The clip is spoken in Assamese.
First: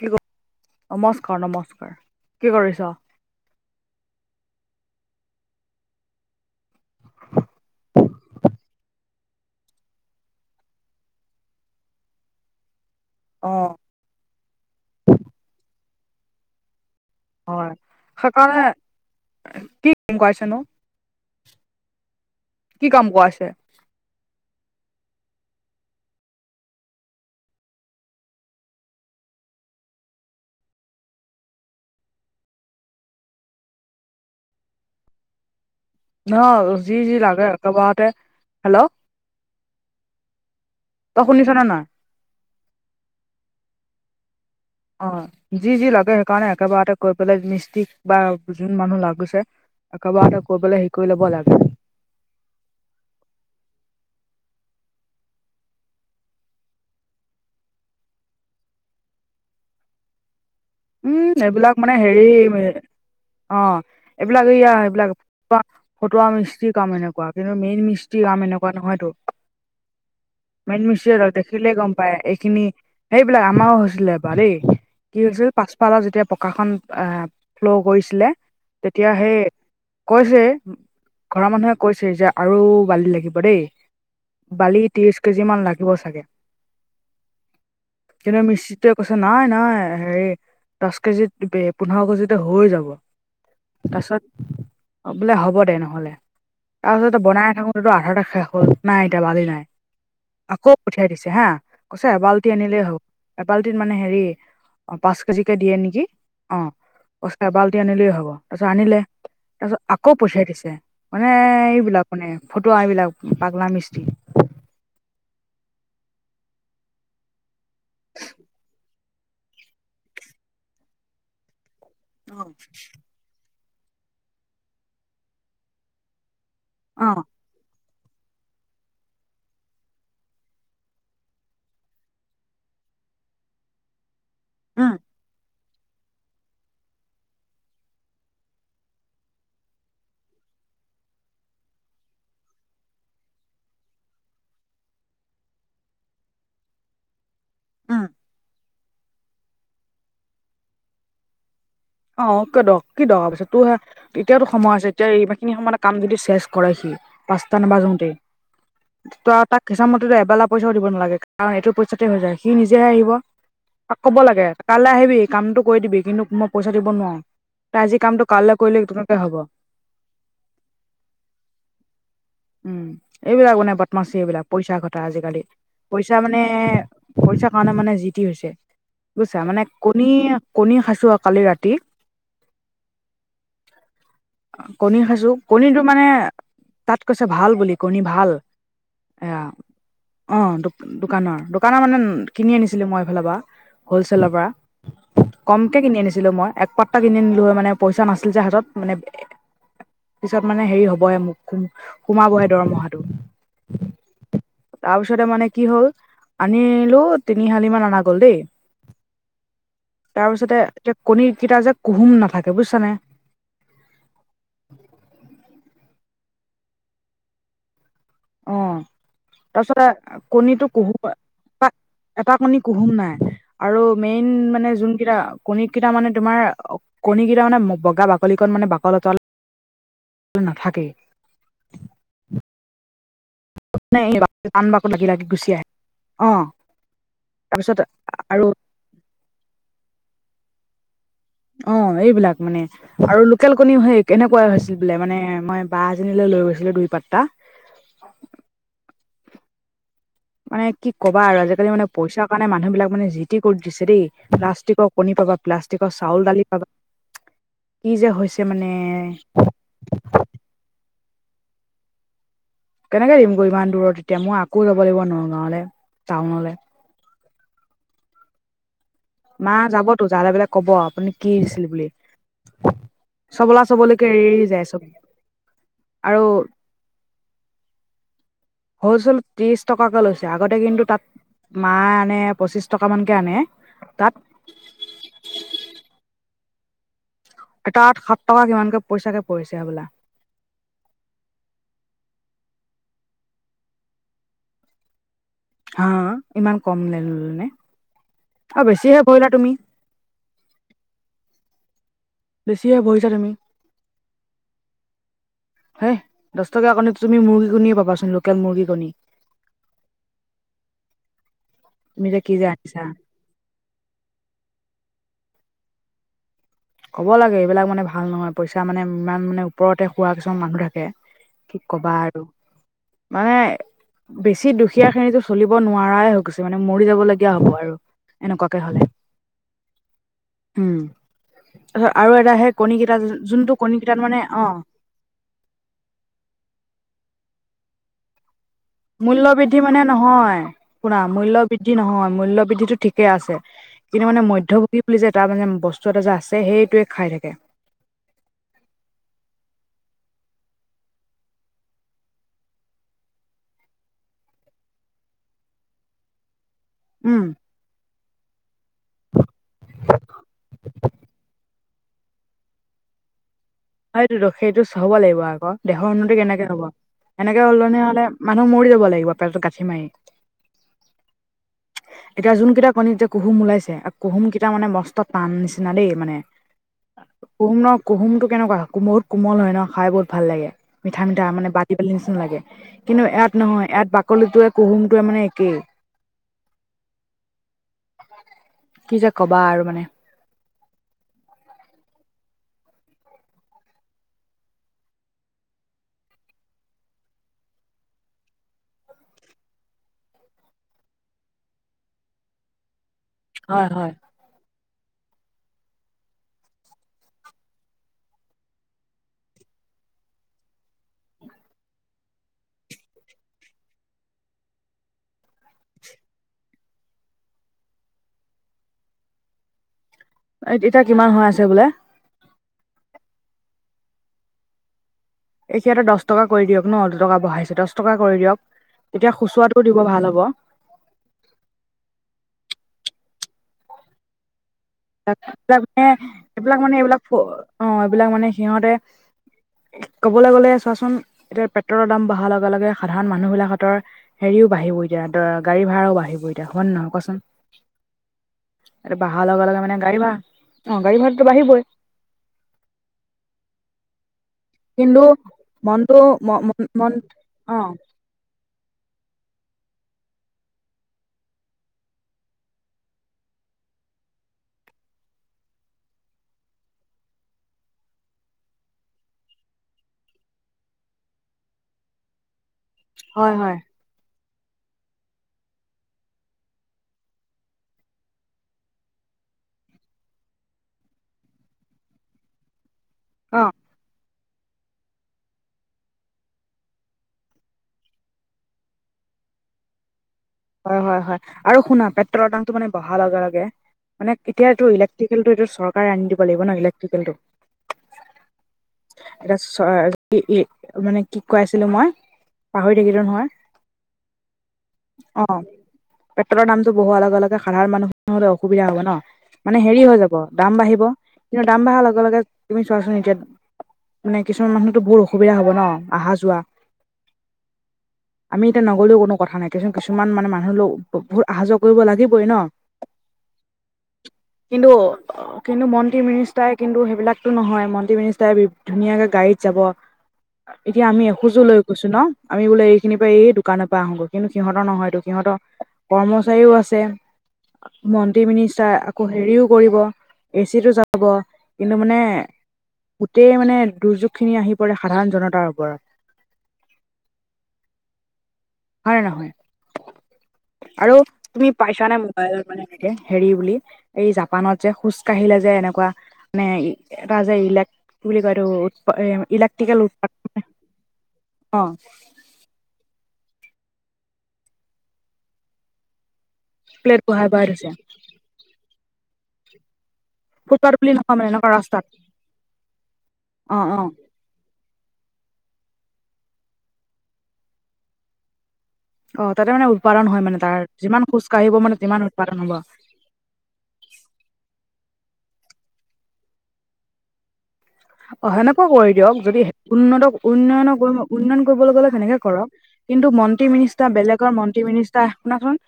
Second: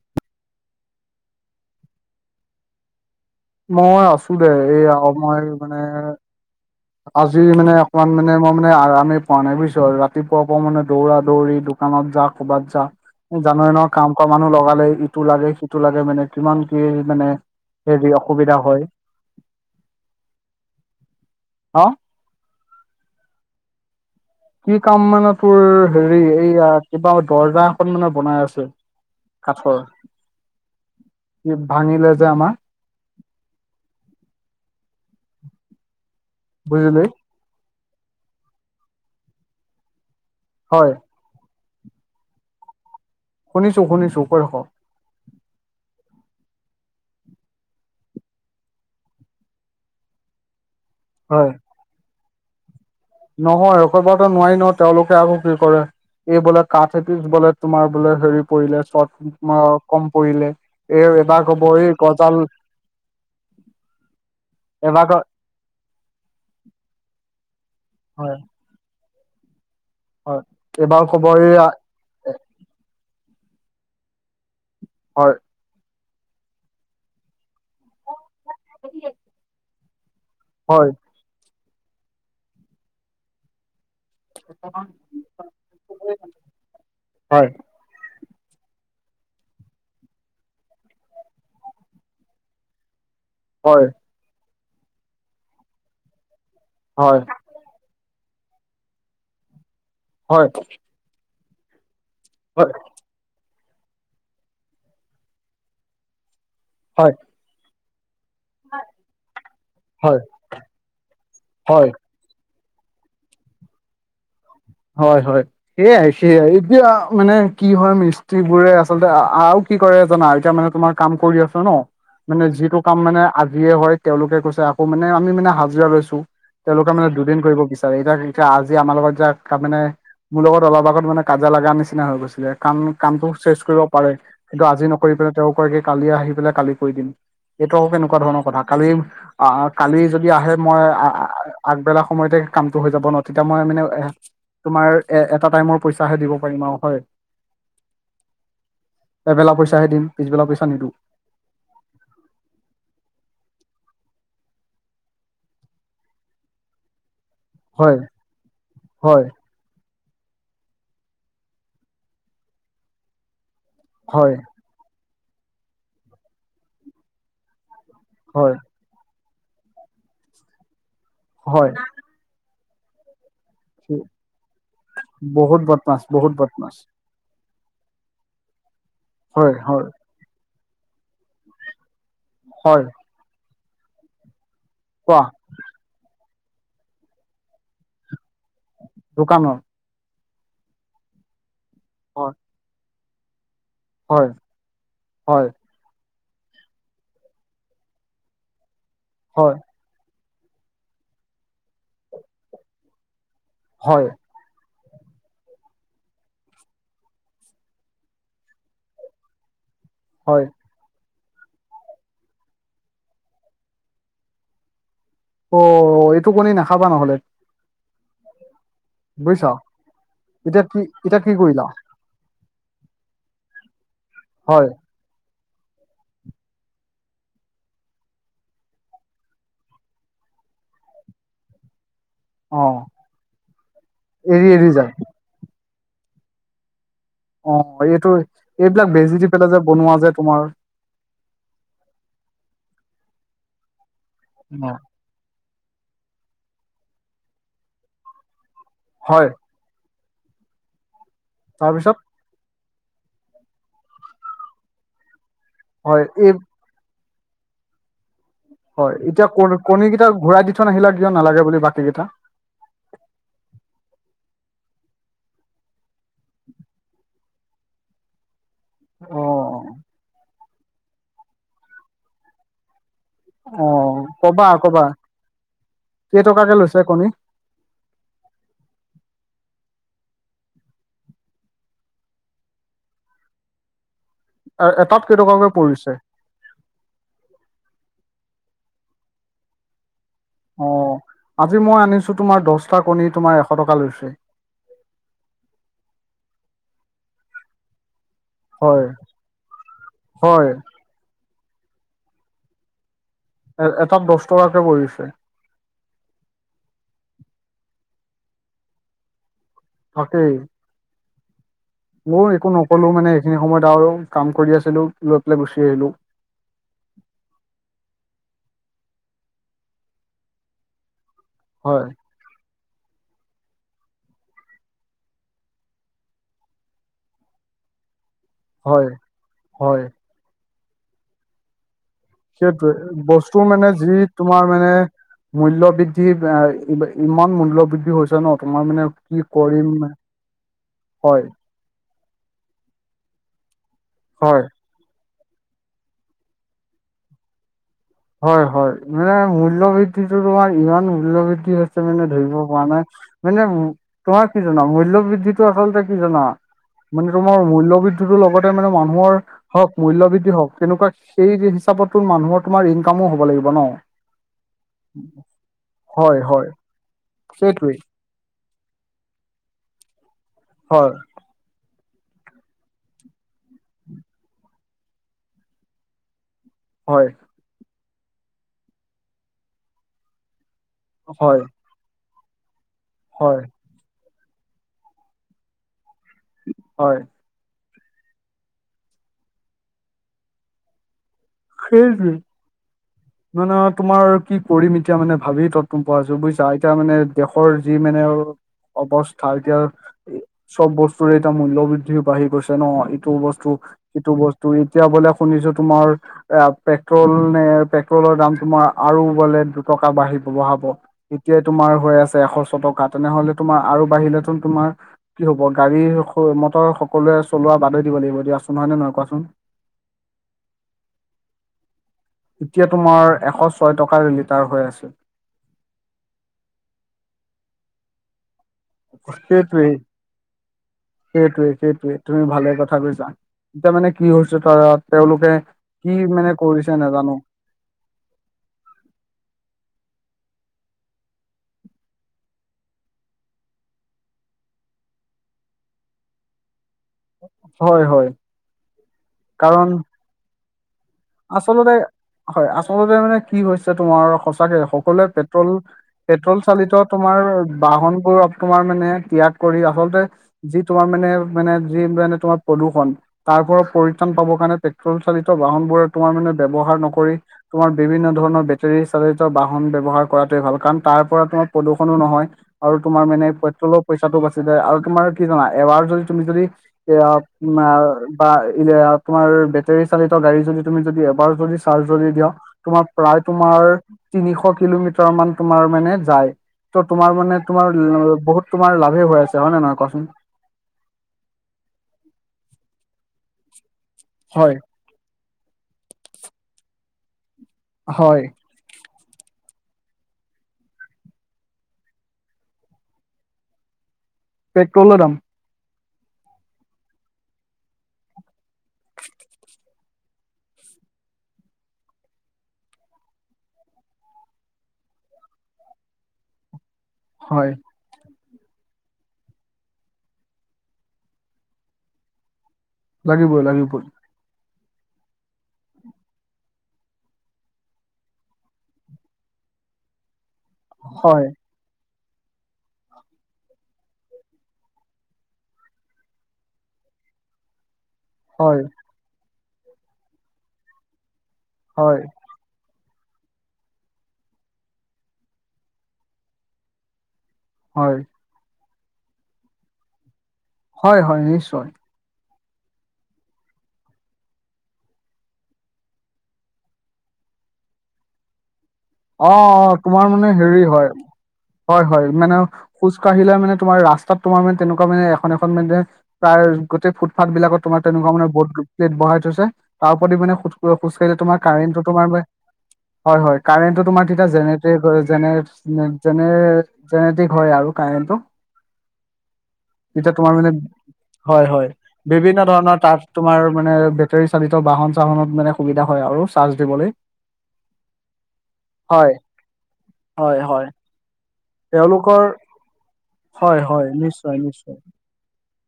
কি [unintelligible] নমস্কাৰ, নমস্কাৰ কি কৰিছঁ। মই আছো দে এইয়া, মই মানে আজি মানে অকণমান মানে, মই মানে আৰামে পোৱা নাই বুজিছ আৰু ৰাতিপুৱা পৰাই মানে দৌৰা-দৌৰি দো কানত যা, ক'ৰবাত যা। অ যানৈ নহয় কাম কৰা মানুহ লগালে ইটো লাগে, সিটো লাগে মানে কিমান কি মানে হয়, হেৰি অসুবিধা হয় সেইকাৰণে কি [unintelligible] অ'। কি কাম কৰাইছে? কি কাম মানে তোৰ হেৰি এইয়া কিবা দৰ্জা এখন মানে বনাই আছে। কাঠৰ, ভাঙিলে যে আমাৰ। অ' যি বুজিলি যি লাগে একেবাৰতে, হেল্ল'। হয়। তই শুনিছ নে নাই। শুনিছোঁ শুনিছোঁ, কৈ থাকক। অ' যি যি লাগে সেইকাৰণে একেবাৰেতে কৈ পেলাই, মিস্ত্ৰীক বা যোন মানুহ লাগিছে একেবাৰতে কৈ পেলাই হেৰি কৰি ল'ব হয় লাগে। নহয় [unintelligible] নোৱাৰি নহয়, তেওঁলোকে আকৌ পে' কৰে। এই বোলে কাঠ এপিছ বোলে, তোমাৰ বোলে হেৰি পৰিলে চৰ্ট আ কম পৰিলে। এই উম, এবাৰ কব এইবিলাক এই মানে হেৰি গজাল অ' এইবিলাক হীয়া এইবিলাক এবাৰ ফটোৱা, ফটোৱা মিস্তিৰ কাম এনেকুৱা, কিন্তু মেইন মিস্ত্ৰীৰ হয় কাম এনেকুৱা নহয়তো। হয় মেন এইবাৰ মিস্ত্ৰীয়ে কব এই দে-দেখিলে গম পাই এইখিনি, সেইবিলাক আমাৰও হৈছিলে এবাৰ দেই, কি হয় হৈছিল পাছফালৰ যেতিয়া পকাখন আহ ফ্ল' কৰিছিলে, তেতিয়া সেই কৈছে, হয় ঘৰৰ মানুহে কৈছে যে আৰু বালি লাগিব দেই। বালি ত্ৰিশ কেজি মান লাগিব চাগে। হয় কিন্তু মিস্ত্ৰী টোৱে কৈছে নাই নাই হেৰি দহ কেজিত, পোন্ধৰ কেজিতে হৈ যাব হয় তাৰপিছত বোলে হ'ব দে নহ'লে, তাৰপাছত হয় বনাই থাকোটো আধাতে শেষ হ'ল, নাই এতিয়া বালি নাই হয় আকৌ পঠিয়াই দিছে হা' কৈছে এবাল্টি আনিলেই হ'ব, এবাল্টিত মানে হেৰি অ', পাঁচ কেজিকে দিয়ে নেকি অ'। হয়। এবাল্টি আনিলেই হ'ব তাৰ পাছত আনিলে, তাৰ পাছত আকৌ হয় পঠিয়াই দিছে মানে হয় এইবিলাক মানে ফটোৱা এইবিলাক পাগলা মিস্ত্ৰী। হয় হয়, এয়াই সেয়াই এতিয়া মানে কি হয় মিস্ত্ৰী বোৰে আছে। আচলতে আৰু কি কৰে জানা এতিয়া মানে তোমাৰ কাম কৰি আছো ন মানে অ', যিটো কাম মানে আ জিয়ে হয় তেওঁলোকে কৈছে আকৌ মানে আমি মানে হাজিৰা লৈছো তেওঁলোকে মানে উম, দুদিন কৰিব বিচ এই এতিয়া আজি আমাৰ লগত যাক তাৰ মানে মোৰ লগত অলপ আগত মানে কাজিয়া লাগা নিচিনা হৈ গৈছিলে কাম কামটো চেচ কৰিব পাৰে কিন্তু আজি নকৰি পেলাই তেওঁ কয় কি কালি আহি পেলাই কালি কৰি দিম এইটো আকৌ কেনেকোৱা ধৰণৰ কথা কালি আহ কালি যদি আহে মই আগবেলা সময়তে কামটো হৈ যাব ন তেতিয়া মই মানে তোমাৰ এ এটা টাইমৰ পইচাহে দিব পাৰিম আও হয় উম এবেলা পইচাহে দিম পিছবেলা পইচা নিদিও অহ কদ কি দৰকাৰ পৰিছে তোৰ হে এতিয়াতো সময় আছে এতিয়া এইখিনি সময়ত কাম যদি চেচ কৰে সি পাঁচটা হয় নাবাজোওতেই হয় ত আও তাক হিচাপমতেটো এবেলা পইচাও দিব নালাগে কাৰণ এইটো পইচাতে হৈ যায় সি নিজেহে আহিব তাক ক'ব হয় লাগে কাইলে আহিবি কামটো কৰি দিবি কিন্তু মই পইচা দিব নোৱাৰো আজি কামটো হয় কাইলৈ কৰিলে কেনেকে হব হয় উম এইবিলাক মানে বদ্মাচী এইবিলাক পইচা ঘটা আজিকালি বহুত বদমাছ পইচা বহুত মানে বদমাছ পইচা কাৰণে মানে যি টি হৈছে বুজিছা হয় মানে হয় কণী কণী খাইছো আও কালি ৰাতি হয় কণী কোৱা খাইছো কণীটো মানে তাত কৈছে ভাল বুলি কণী ভাল এয়া দোকানৰ অ দো দোকানৰ দোকানৰ মানে হয় কিনি আনিছিলো মই এইফালৰ পৰা হয় হ'লচেলৰ পৰা হয় কম তে কিনি আনিছিলো মই এক পট্টা কিনি আনিছিলো মানে পইচা নাছিল যে হাতত মানে হয় পিছত মানে হেৰি হবহে মোক সোমাবহে দৰমহাটো হয় তাৰপিছতে মানে কি হ'ল আনিলো তিনিশালিমান অনা গ'ল দেই হয় তাৰপিছতে এতিয়া কণী কেইটা যে কুহুম নাথাকে বুজিছানে অ এইটো কণী নাখাবা নহলে অ বুজিছা তাৰপিছতে এতিয়া কণীটো কি কুহু এতিয়া কি কৰিলা বা এটা কণী কুহুম নাই আৰু মেইন হয় মানে যোন কেইটা কণী কেইটা মানে তোমাৰ কণী কেইটা মানে বগা বাকলিখন মানে বাকল তল টো নাথাকেই। অ নাই এৰি টান এৰি বাকো যায় লাগি লাগি গুচি আহে অ অ তাৰপিছত এইটো আৰু এইবিলাক বেজি দি পেলাই যে বনোৱা যে তোমাৰ অ এইবিলাক মানে আৰু লোকেল কণীও সেই তেনেকোৱাই হৈছিল বোলে মানে মই বাঁ এজনীলৈ লৈ গৈছিলো দুই পাতটা। হয় মানে কি ক'বা আৰু আজিকালি মানে তাৰপিছত পইচাৰ কাৰণে মানুহ বিলাক মানে যি টি কৰি দিছে দেই প্লাষ্টিকক কণী পাবা প্লাষ্টিকৰ হয় চাউল এই দালি পাবা কি যে হৈছে মানে হয় এতিয়া ক কণী কেইটা ঘূৰাই দি থোৱা নাহিলা কিয় নালাগে বুলি বাকী কেইটা কেনেকে দিম গৈ ইমান দূৰত এতিয়া মই আকৌ যাব লাগিব নগাঁৱলে টাউনলে। অ মা যাবতো যালে বলে কব আপুনি কি দিছিল বুলি। চবলা অ', চবলৈকে এৰি কবা যায় চব কবা আৰু কেইটকাকে লৈছে কণী? হ'লচেল ত্ৰিশ টকাকে লৈছে আগতে কিন্তু তাত মায় আনে পঁচিছ টকামানকে আনে তাত। এটাত কেইটকাকে পৰিছে? এটা তাত সাত টকা কিমানকে পইচাকে পৰিছে হ'বলা। অ', আজি মই আনিছো তোমাৰ দহটা কণী তোমাৰ এশ টকা লৈছে। হা ইমান কম নে ল'লেনে অ' হয় বেছিহে পৰিলে তুমি। হয়। বেছিহে বহিছা তুমি। এ এটাত দহ টকাকে পৰিছে। হে দচ টকা কণী তুমি মুৰ্গী কণীয়ে পাবাচোন লোকেল মুৰ্গী কণী। থাকেই, তুমি যে ময়ো কি যে একো আনিছা নকলো মানে সেইখিনি সময়ত আৰু কাম কৰি আছিলোঁ লৈ পেলাই গুচি আহিলোঁ। ক'ব লাগে এইবিলাক মানে ভাল নহয় পইচা মানে ইমান মানে ওপৰতে খোৱা কিছুমান মানুহ থাকে। কি হয় কবা আৰু মানে বেছি দুখীয়া খিনিতো চলিব নোৱাৰাই হৈ গৈছে মানে মৰি যাবলগীয়া হ'ব আৰু। এনেকুৱাকে হলে, হয় হয় উম, তাৰপিছত আৰু এটা সেই কণীকেইটা সেইটোৱে বস্তু যোনটো মানে যি কণীকেইটাত অ তোমাৰ মানে মূল্য বৃদ্ধি ইমান মূল্য বৃদ্ধি হৈছে ন' তোমাৰ মানে কি মূল্য বৃদ্ধি কৰিম মানে নহয়, শুনা হয় মূল্য বৃদ্ধি নহয় মূল্যয় বৃদ্ধিটো ঠিকে আছে। কিন্তু মানে হয় মধ্যভোগী বুলি যে তাৰ মানে বস্তু এটা যে আছে সেইটোৱে খাই থাকে। হয় হয় মানে মূল্য বৃদ্ধিটো তোমাৰ ইমান মূল্য বৃদ্ধি হৈছে মানে ধৰিব পৰা নাই। মানে তোমাৰ কি জানা মূল্য বৃদ্ধিটো আচলতে কি জনা মানে উম তোমাৰ মূল্যবৃদ্ধি লগতে মানে মানুহৰ হওক মূল্যবৃদ্ধি হওক তেনেকুৱা সেই হিচাপতো মানুহৰ তোমাৰ ইনকামো হ'ব লাগিব ন'। সেইটোতো সেইটো হ'ব লাগিব আকৌ দেহৰ উন্নতি হয় কেনেকে হয় হ'ব এনেকে সেইটোৱেই হলনি হ'লে মানুহ মৰি যাব লাগিব পেটত গাঠি মাৰি। হয়। [unintelligible] এতিয়া যোনকেইটা কণী এতিয়া কুহুম ওলাইছে কুহুম কেইটা মানে মস্ত টান নিচিনা দেই মানে। হয়। কুহম ন' কুহুমটো কেনেকুৱা বহুত কোমল হয় ন' খাই বহুত ভাল লাগে মিঠা মঠা হয় মানে ব নিচিনা লাগে কিন্তু ইয়াত হয় নহয় ইয়াত বাকলিটোৱে কুহুমটোৱে মানে একেই। হয়। কি যে কবা আৰু মানে। সেইটোৱে। [inaudible] মানে তোমাৰ কি কৰিম এতিয়া মানে ভাবি তত তম পোৱা আছো বুজিছা এতিয়া মানে দেশৰ যি মানে অৱস্থা এতিয়া, চব বস্তুৰে এতিয়া মূল্য বৃদ্ধি বাঢ়ি গৈছে ন এইটো অৱস্থা হয় ইটো হয় সেইটো বস্তু এতিয়া বোলে শুনিছো তোমাৰ এ পেট্ৰল নে পেট্ৰলৰ দাম তোমাৰ আৰু বোলে দুটকা বাঢ়িব বঢ়াব। এতিয়াই তোমাৰ হৈ আছে এশ ছটকা তেনেহলে তোমাৰ আৰু বাঢ়িতেন তোমাৰ কি হ'ব গাড়ী মটৰ সকলোৱে চলোৱা বাদেই দিব লাগিব দিয়াচোন হয় নে নহয় কোৱাচোন। এই এতিয়া কিমান হৈ আছে বোলে? ইতিয়া তোমাৰ এশ ছয় টকাৰ লিটাৰ হৈ আছে। এতিয়াতো দহ টকা কৰি দিয়ক ন দুটকা বহাইছো দহ টকা কৰি দিয়ক। তেতিয়া খুচুৰাটো সেটোৱেই। দিব ভাল হ'ব সেইটোৱে সেইটোৱে তুমি ভালে কথা কৈছা এতিয়া মানে কি হৈছে ধৰক- এইবিলাক মানে এইবিলাক মানে এইবিলাক ফ নাজানো অঁ এইবিলাক মানে সিহঁতে- ক'বলে গ'লে চোৱাচোন এতিয়া পেট্ৰলৰ দাম বঢ়াৰ লগে লগে সাধাৰণ মানুহ বিলাক হতৰ- হেৰিও বাঢ়িব এতিয়া দ গাড়ী ভা়ও বাঢ়িব এতিয়া হয় নহয় কচ- হয় হয় বাহা লগে লগে কাৰণ মানে গাড়ী ভা অঁ গাড়ী ভাড়া- আচলতে হয়, আচলতে মানে কি হৈছে তোমাৰ- সচাকে কিন্তু সকলোৱে পেট্ৰল মনটো ম পেট্ৰল চালিত মন তোমাৰ অ বাহন বা- বোৰক তোমাৰ মানে ত্যাগ কৰি আচলতে- যি তোমাৰ মানে মানে যি মানে তোমাৰ প্ৰদূৰ্ষণ- তাৰ পৰা পৰিত্ৰাণ পাবৰ কাৰণে পেট্ৰল চালিত বাহন বোৰৰ তোমাৰ মানে ব্যৱহাৰ নকৰি- তোমাৰ বিভিন্ন ধৰণৰ বেটেৰী চালিত বাহন ব্যৱহাৰ কৰাটোৱে ভাল কাৰণ তাৰ পৰা তোমাৰ প্ৰদূষণো নহয়। আৰু তোমাৰ মানে হয় হয় পেট্ৰলৰ পইচাটো বাচি যায় আৰু তোমাৰ কি জানা এবাৰ যদি তুমি যদি- এয়া বা তোমাৰ বেটেৰী চালিত গাড়ী যদি- তুমি যদি এবাৰ যদি চাৰ্জ যদি দিয়া তোমাৰ প্ৰায় অ তোমাৰ- তিনিশ কিলোমিটাৰ মান তোমাৰ মানে যায়। ত তোমাৰ মানে তোমাৰ বহুত তোমাৰ লাভে হৈ আছে হয় নে নহয় কোৱাচোন? হয় হয় হয়, আৰু শুনা পেট্ৰলৰ দামটো মানে বহা লগে লগে মানে এতিয়া হয় এইটো ইলেক্ট- টিকেলটো এইটো চৰকাৰে আনি দিব লাগিব ন ইলেক্ট্ৰিকেলটো। হয়। এটা চ ই ই মানে কি কই আছিলো মই পাহৰি থাকিলো নহয়। পেট্ৰলৰ দাম অঁ পেট্ৰলৰ দামটো বহোৱা লগে লগে সাধাৰণ মানুহ হলে অসুবিধা হব ন। মানে হেৰি হৈ যাব দাম বাঢ়িব কিন্তু দাম বাঢ়াৰ লগে লগে তুমি চোৱাচোন এতিয়া- মানে কিছুমান মানুহতো বহুত অসুবিধা হব ন অহা যোৱা। হয়। আমি এতিয়া নগলেও কোনো কথা নাই। কিছুন কিছুমান মানে মানুহ ল বহুত অহা যোৱা কৰিব লাগিবই ন। লাগিবই লাগিবই। কিন্তু, কিন্তু, মন্ত্ৰী মিনিষ্টাৰে কিন্তু সেইবিলাকতো নহয় মন্ত্ৰী মিনিষ্টাৰে ধুনীয়াকে গাড়ীত যাব। এতিয়া আমি হয় এসোজো লৈ গৈছো ন আমি বোলে এইখিনিৰ পৰা এই দোকানৰ পৰা আহো গৈ। কিন্তু, সিহঁতৰ নহয়টো সিহঁত কৰ্মচাৰীও আছে মন্ত্ৰী হয় মিনিষ্টাৰ- আকৌ হেৰিও কৰিব এচিতো যাব, কিন্তু হয় মানে- গোটেই মানে দুৰ্যোগ খিনি আহি পৰে সাধাৰণ জনতাৰ ওপৰত। হয়। হয়নে নহয়? আৰু হয় হয় তুমি নিশ্চয়। পাইছানে মোক- হয় হয়, মানে এনেকে হেৰি বুলি এই জাপানত যে খোজকাঢ়িলে যে এনেকা- মানে এটা যে ইলেক বুলি কয় এটোট- অঁ অঁ তোমাৰ মানে হেৰি হয়, অ হয় হয়, মানে- খোজকাঢ়িলে মানে তোমাৰ ৰাস্তাত তোমাৰ মানে তেনেকুৱা মানে এখন এখন মানে- প্ৰায় গোটেই প্লেট বহাই ফুটফাথ বহাই বিলাকত থৈছে তোমাৰ তেনেকুৱা মানে বট প্লেট বহাই থৈছে। তাৰ ওপৰেদি মানে খোজ ফুটপাথ বুলি নহয় কঢ়িলে মানে তোমাৰ এনেকুৱা কাৰেন্তো ৰাস্তাত তোমাৰ হয় হয় অ কাৰেন্তো অ তোমাৰ- যেনেতেৰিক হয় আৰু জেনেৰেত জেনেটিক হয় আৰু কাৰেণ্টো। অ তাতে মানে উৎপাদন এতিয়া হয় তোমাৰ মানে তাৰ যিমান খোজ হয় কাঢ়িব হয় মানে তিমান উৎপাদন বিভিন্ন হ'ব ধৰণৰ তাত তোমাৰ মানে বেটৰী চালিত বাহন চাহনত মানে সুবিধা হয় আৰু চাৰ্জ দিবলৈ। অ সেনেকুৱা কৰি হয় দিয়ক যদি উন্নতক হয় হয় উন্নয়ন উন্নয়ন কৰিবলৈ গ'লে সেনেকে তেওঁলোকৰ কৰক। কিন্তু মন্ত্ৰী হয় হয় মিনিষ্টাৰ বেলেগৰ নিশ্চয় মন্ত্ৰী নিশ্চয় মিনিষ্টাৰ শুনাচোন।